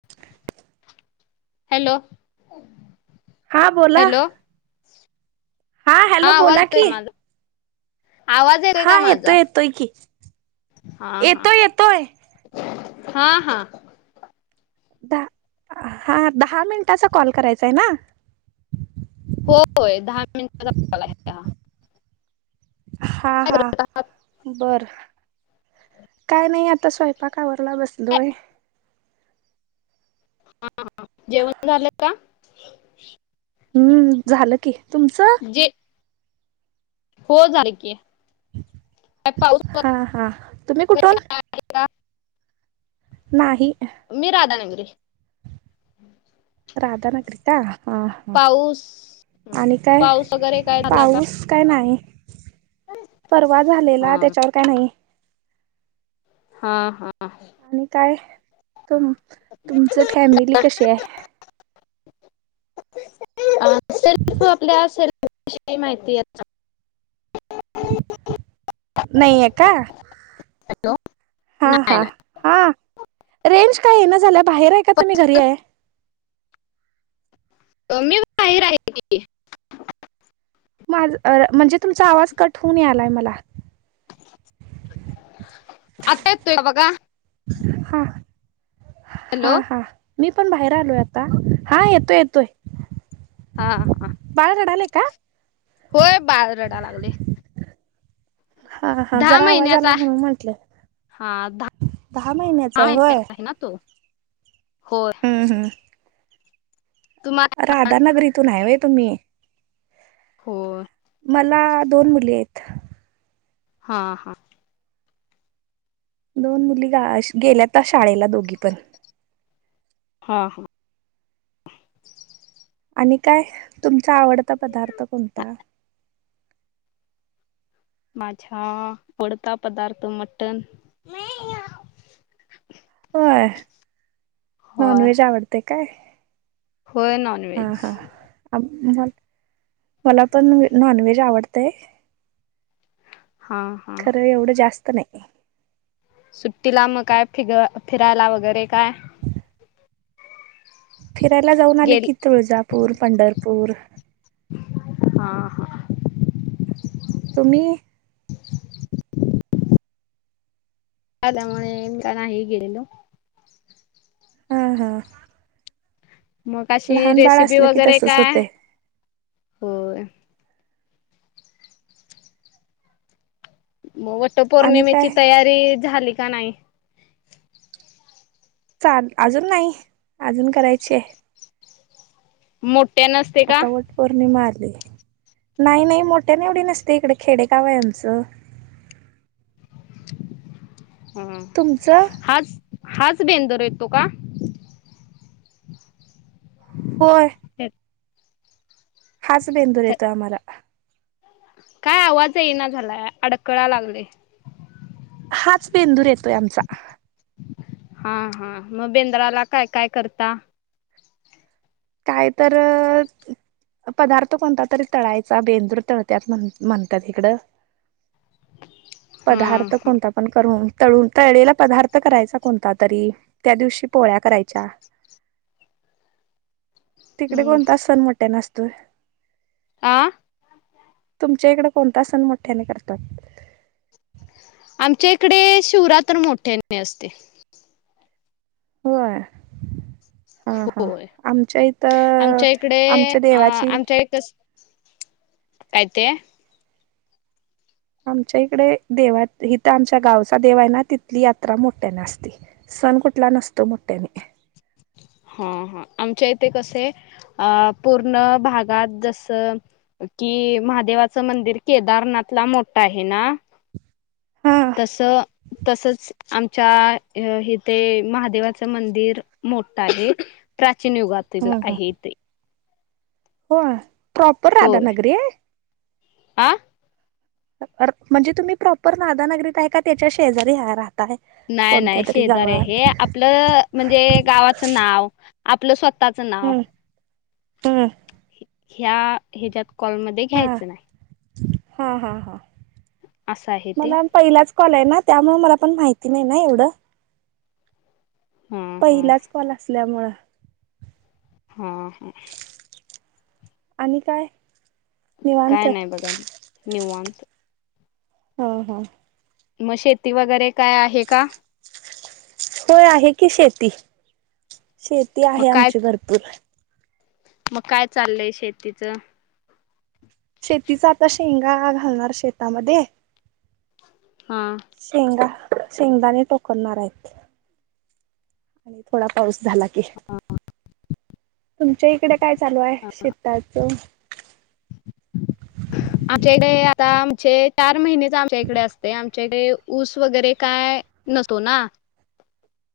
[inaudible] Hello हां बोला. हा हॅलो हां बोला वाजतोय की आवाज येतोय काय माझा? आवाज येतोय काय हा माझा? येतोय की हां हां. येतोय येतोय हां हां. दहा हा दहा मिनिटाचा कॉल करायचाय ना? होय होय, दहा मिनिटाच कॉल हाय. दहा हा हा करत आहात बरं. काय नाही, आता स्वयपाक आवरला काय बसलोय. हा हा. जेवण झालं का? हूम्म झालं की, तुमचं? जे हो झाल की. काय पाऊस हा हा, तुम्ही कुठून? [unintelligible] नाही. मी राधानगरी. राधनगरी का? हा हा. पाऊस हं, आणि काय, पाऊस वगैरे काय झाला का पाऊस काय नाही. परवा हा झालेला त्याच्यावर काय नाही. हा हा. आणि काय, तुम तुमची फॅमिली कशी हाय? [inaudible] तू [unintelligible] आपल्या विषयी माहिती याच्या [inaudible] नाहीये का? हॅलो हा नाही हा. नाही हा रेंज काय इना झाल्या, बाहेर हाय का तुम्ही घरी हाय? मी बाहेर हाय की. माझ अ म्हणजे तुमचा आवाज कट होऊन यालाय मला. आता येतोय का बघा? हा हा हॅलो हा. मी पण बाहेर आलोय आता, हा येतोय येतोय. हा हा. बाळ रडालय का? होय बाळ रडाय लागलय. हा हा दहा जरा आवाज आला महिन्याचा म्हणून म्हटलं. हा आता आहे [unintelligible] तो होय. हुं. हुं. तुम्हाला राधानगरितून हाय होय तुम्ही. होय मला दोन मुली आहेत. हा हा. दोन मुली, गेल्याता शाळेला दोघी पण. हा. आणि काय, तुमचा आवडता पदार्थ कोणता? माझ्या आवडता पदार्थ मटण. होय, नॉन होय व्हेज आवडतय काय? होय नॉन हा व्हेज. हा मला पण नॉनव्हेज आवडतय. हा हा खरं एवढं जास्त नाही. सुट्टीला मग काय, फि फिरायला वगैरे काय? फिरायला जाऊन आले गेली की, तुळजापूर, पंढरपूर हा हा. तुम्ही? आल्यामुळे का नाही गेलेलो. हा हा. मग अशी लहान बाळ रेसिपी असलं की वगैरे तसच काय? होते होय मग वट आणि पौर्णिमेची काय तयारी झाली का नाही? चालू अजून नाही, अजून करायची हाय. मोठ्यान असतय का? आता वट पौर्णिमा आली, नाही नाही मोठ्या न एवडी नसतय इकडे, खेडेगाव आहे आमचं. हा, तुमचं हाच हाच बेंदुर येतो का? होय. तेत हाच बेंदूर येतो आम्हाला. काय आवाज येई ना झालाय, अडकळाय लागलय. हाच बेंदूर येतोय आमचा. हा हा, मग बेंद्राला काय काय करता? काय तर अ पदार्थ कोणता तरी तळायचा, बेंदूर तळत्यात म्हण म्हणत्यात इकडं. हा पदार्थ हा कोणता? ण करून तळून तळलेला पदार्थ करायचा कोणता तरी, त्या दिवशी पोळ्या करायच्या. तिकडे हम्म कोणता सण मोठ्या असतोय? आ. तुमच्या इकडे कोणता सण मोठ्याने करतात? आमच्या इकडे शिवरात्र मोठ्यान बी असते. होय. हा हा, होय आमच्या इथ, आमच्या देवाची हाय तस. काय ते? आमच्या इकडे देवा हिथ आमच्या गावचा देव आहे ना, तिथली यात्रा मोठ्याने असते. सण कुठला नसतो, मोठ्याने. हा हा, आमच्या इथे कसे? अ पूर्ण भागात जसं कि महादेवाचं मंदिर, केदारनाथ ला मोठं आहे ना. हा तसं तसच आमच्या इथे महादेवाचं मंदिर मोठा आहे. प्राचीन युगातील आहे इथे. होय प्रॉपर राधानगरी ये. आं. अ म्हणजे तुम्ही प्रॉपर नादानगरीत हाय का? त्याच्या शेजारी हाय राह ताय नाही कोणत्या नाही तरी शेजारी हे गावात आपलं म्हणजे गावाच नाव, आपलं स्व त्याच नाव, हम्म हम्म ह्या हेच्यात कॉलमध्ये हा घ्यायचं नाही. हा हा हा. आसं हाय ते. मला पहिलाच कॉल आहे ना, त्यामुळे मला पण माहिती नाही ना एवढं. हां हां पहिलाच कॉल असल्यामुळ हा हा. आणि काय? निवांत काय नाही बघा निवांत. हो हो. मग शेती वगैरे काय आहे का? होय आहे की शेती, शेती मग आहे काय आमची भरपूर. मग काय चाललय शेतीचं? शेतीच आता, शेंगा घालणार शेतामध्ये. हां. शेंगा शेंगदाणे टोकणनार आहेत. आणि थोडा पाऊस झाला कि, तुमच्या इकडे काय चालू हाय शे काय ते? [inaudible] आमच्याकडे आता आमचे चार महिनेच आमच्या इकडे असते, आमच्या इकडे ऊस वगैरे काय नसतो ना,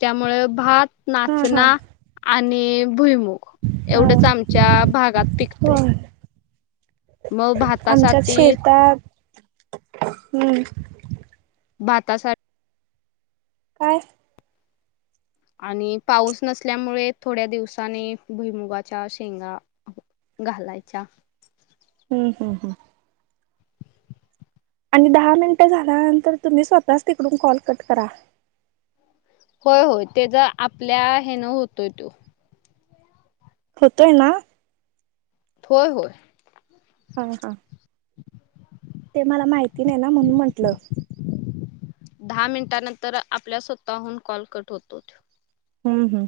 त्यामुळे भात हा हा नाचना आणि भुईमुग हा एवढंच आमच्या भागात हो पिकतंय. आमच्यात भातासाठी शेतात [inaudible] भाता साठी काय? आणि पाऊस नसल्यामुळे थोड्या दिवसानी भुईमुगाच्या शेंगा घालायच्या. हुं. हुं. आणि दहा मिनटं झाल्यानंतर, तुम्ही स्वतःच तिकडून कॉल कट करा. होय होय, तेज आपल्या हे न होतोय तो. होतोय ना? होय होय. हा का? ते मला माहिती नाही ना, म्हणून म्हटलं. दहा मिनिटानंतर आपल्या स्वतःहून कॉल कट होतो. हू हू,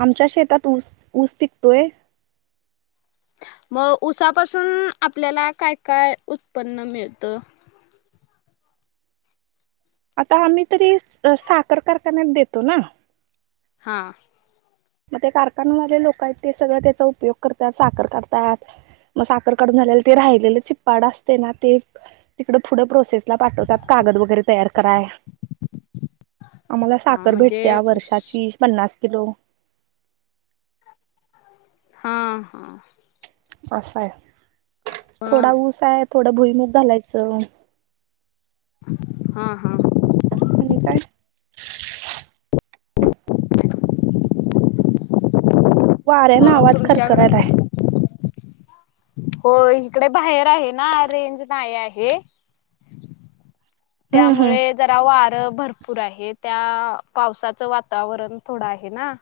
आमच्या शेतात ऊस ऊस पिकतोय. मग उसापासून आपल्याला काय काय उत्पन्न मिळतं? आता आम्ही तरी साखर कारखान्यात देतो ना. हा. मग ते कारखानवाले लोक आहेत, ते सगळं त्याचा उपयोग करतात, साखर करतात. मग साखर काढून झाले ते राहिलेलं चिप्पाड असतय ना, ते तिकड पुढं प्रोसेस ला पाठवतात कागद वगैरे तयार कराय. आम्हाला हा साखर म्हणजे भेटतीया ऊस वर्षाची पन्नास किलो. हां हां. आस हाय. थोडा मग ऊस हाय, थोडं भुईमुूग घालायचं. हा हा. आणि काय? वाऱ्या न मग आवाज तुमच्याकडं खरखरालाय. [inaudible] हो इकडे बाहेर आहे ना, रेंज नाही आहे. हम्म हम्म त्यामुळे जरा वारं भरपूर आहे, त्या पावसाचं वातावरण थोडं आहे ना.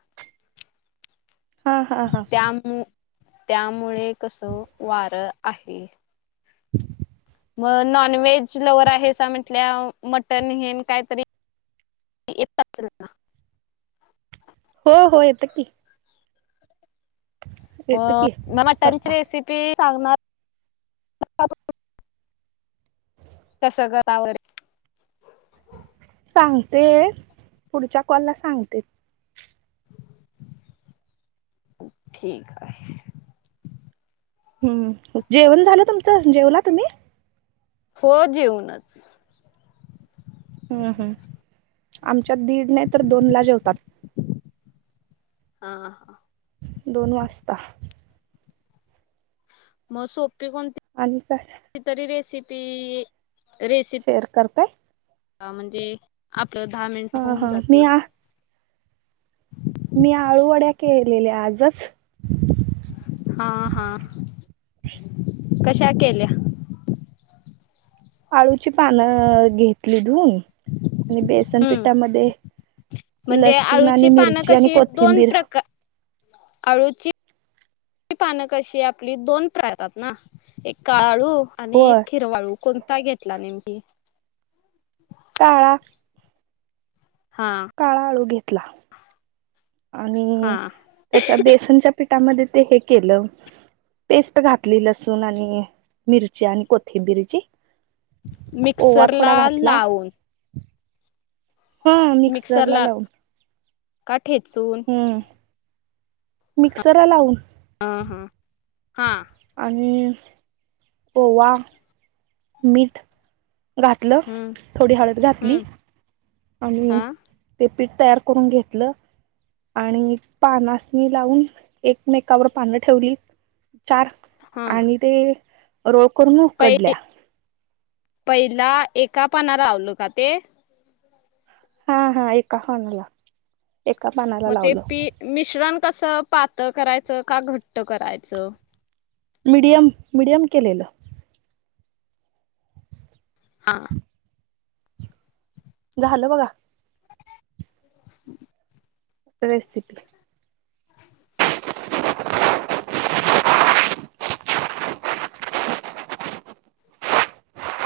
हा हा हा त्यामु त्यामुळे कस वार आहे. ह [unintelligible] मग नॉन व्हेज लवर आहे अस म्हटल्यावर, मटन हेन कायतरी येत [unintelligible] का? हो हो येतं की. [inaudible] की म मटनची करता रेसिपी सांगणार कस कराव? सांगते पुढच्या कॉलला सांगते. हा ठीक हाय. हूम जेवण झालं तुमचं? जेवला तुम्ही? हो जेऊनच. हा हा, आमच्यात दीड नाही तर, दोनला जेवतात. हा हा. दोन वाजता. मग सोपी कोणती? आणि तस कीतीतरी रेसिपी, रेसिपी शेअर करताय हा म्हणजे आपलं दहा मिनिट हा होऊन हा मी जातील. आ मी आळूवड्या केलेल्या आजच. हा हा. कशा केल्या? आळूची पानं घेतली धुूऊन आणि बेसन हम्म पिठामध्ये म्हणजे लसूण आळूची आणि पान मिरची आणि कशी, दोन कोथिंबीर प्रकार आळूची पान वीकशी आपली दोन प्रय येतात ना, एक काळ आळू आणि होय एक हिरव आळू कोण काय घेतला नेमकी? काळा. हा. काळा आळू घेतला आणि हा त्याच्या बेसनच्या पिठामध्ये ते हे केलं पेस्ट घातली, लसूण आणि मिरची आणि कोथिंबीरची. ओवा थोडा मिक्सरला घातला. लावून हा मिक्सरला लावून का ठेचून हम. मिक्सरला लावून. ह हां हा. आणि पोवा मीठ घातलं हम्म थोडी हळद घातली. हम्म आणि् हा ते पीठ तयार करून घेतलं. आणि पानास लावून एकमेकावर पानं ठेवली चार हा आणि ते रोळ करून पै उकडल्या. पहिला एका पाणालावलो का ते हा हा एकणाला एका पाना मग ते पी मिश्रण कसं पातळ करायचं का घट्ट करायचं. मीडियम मीडियम केलेलं. हा. द झाल बघा. हम्. रेसिपी ह.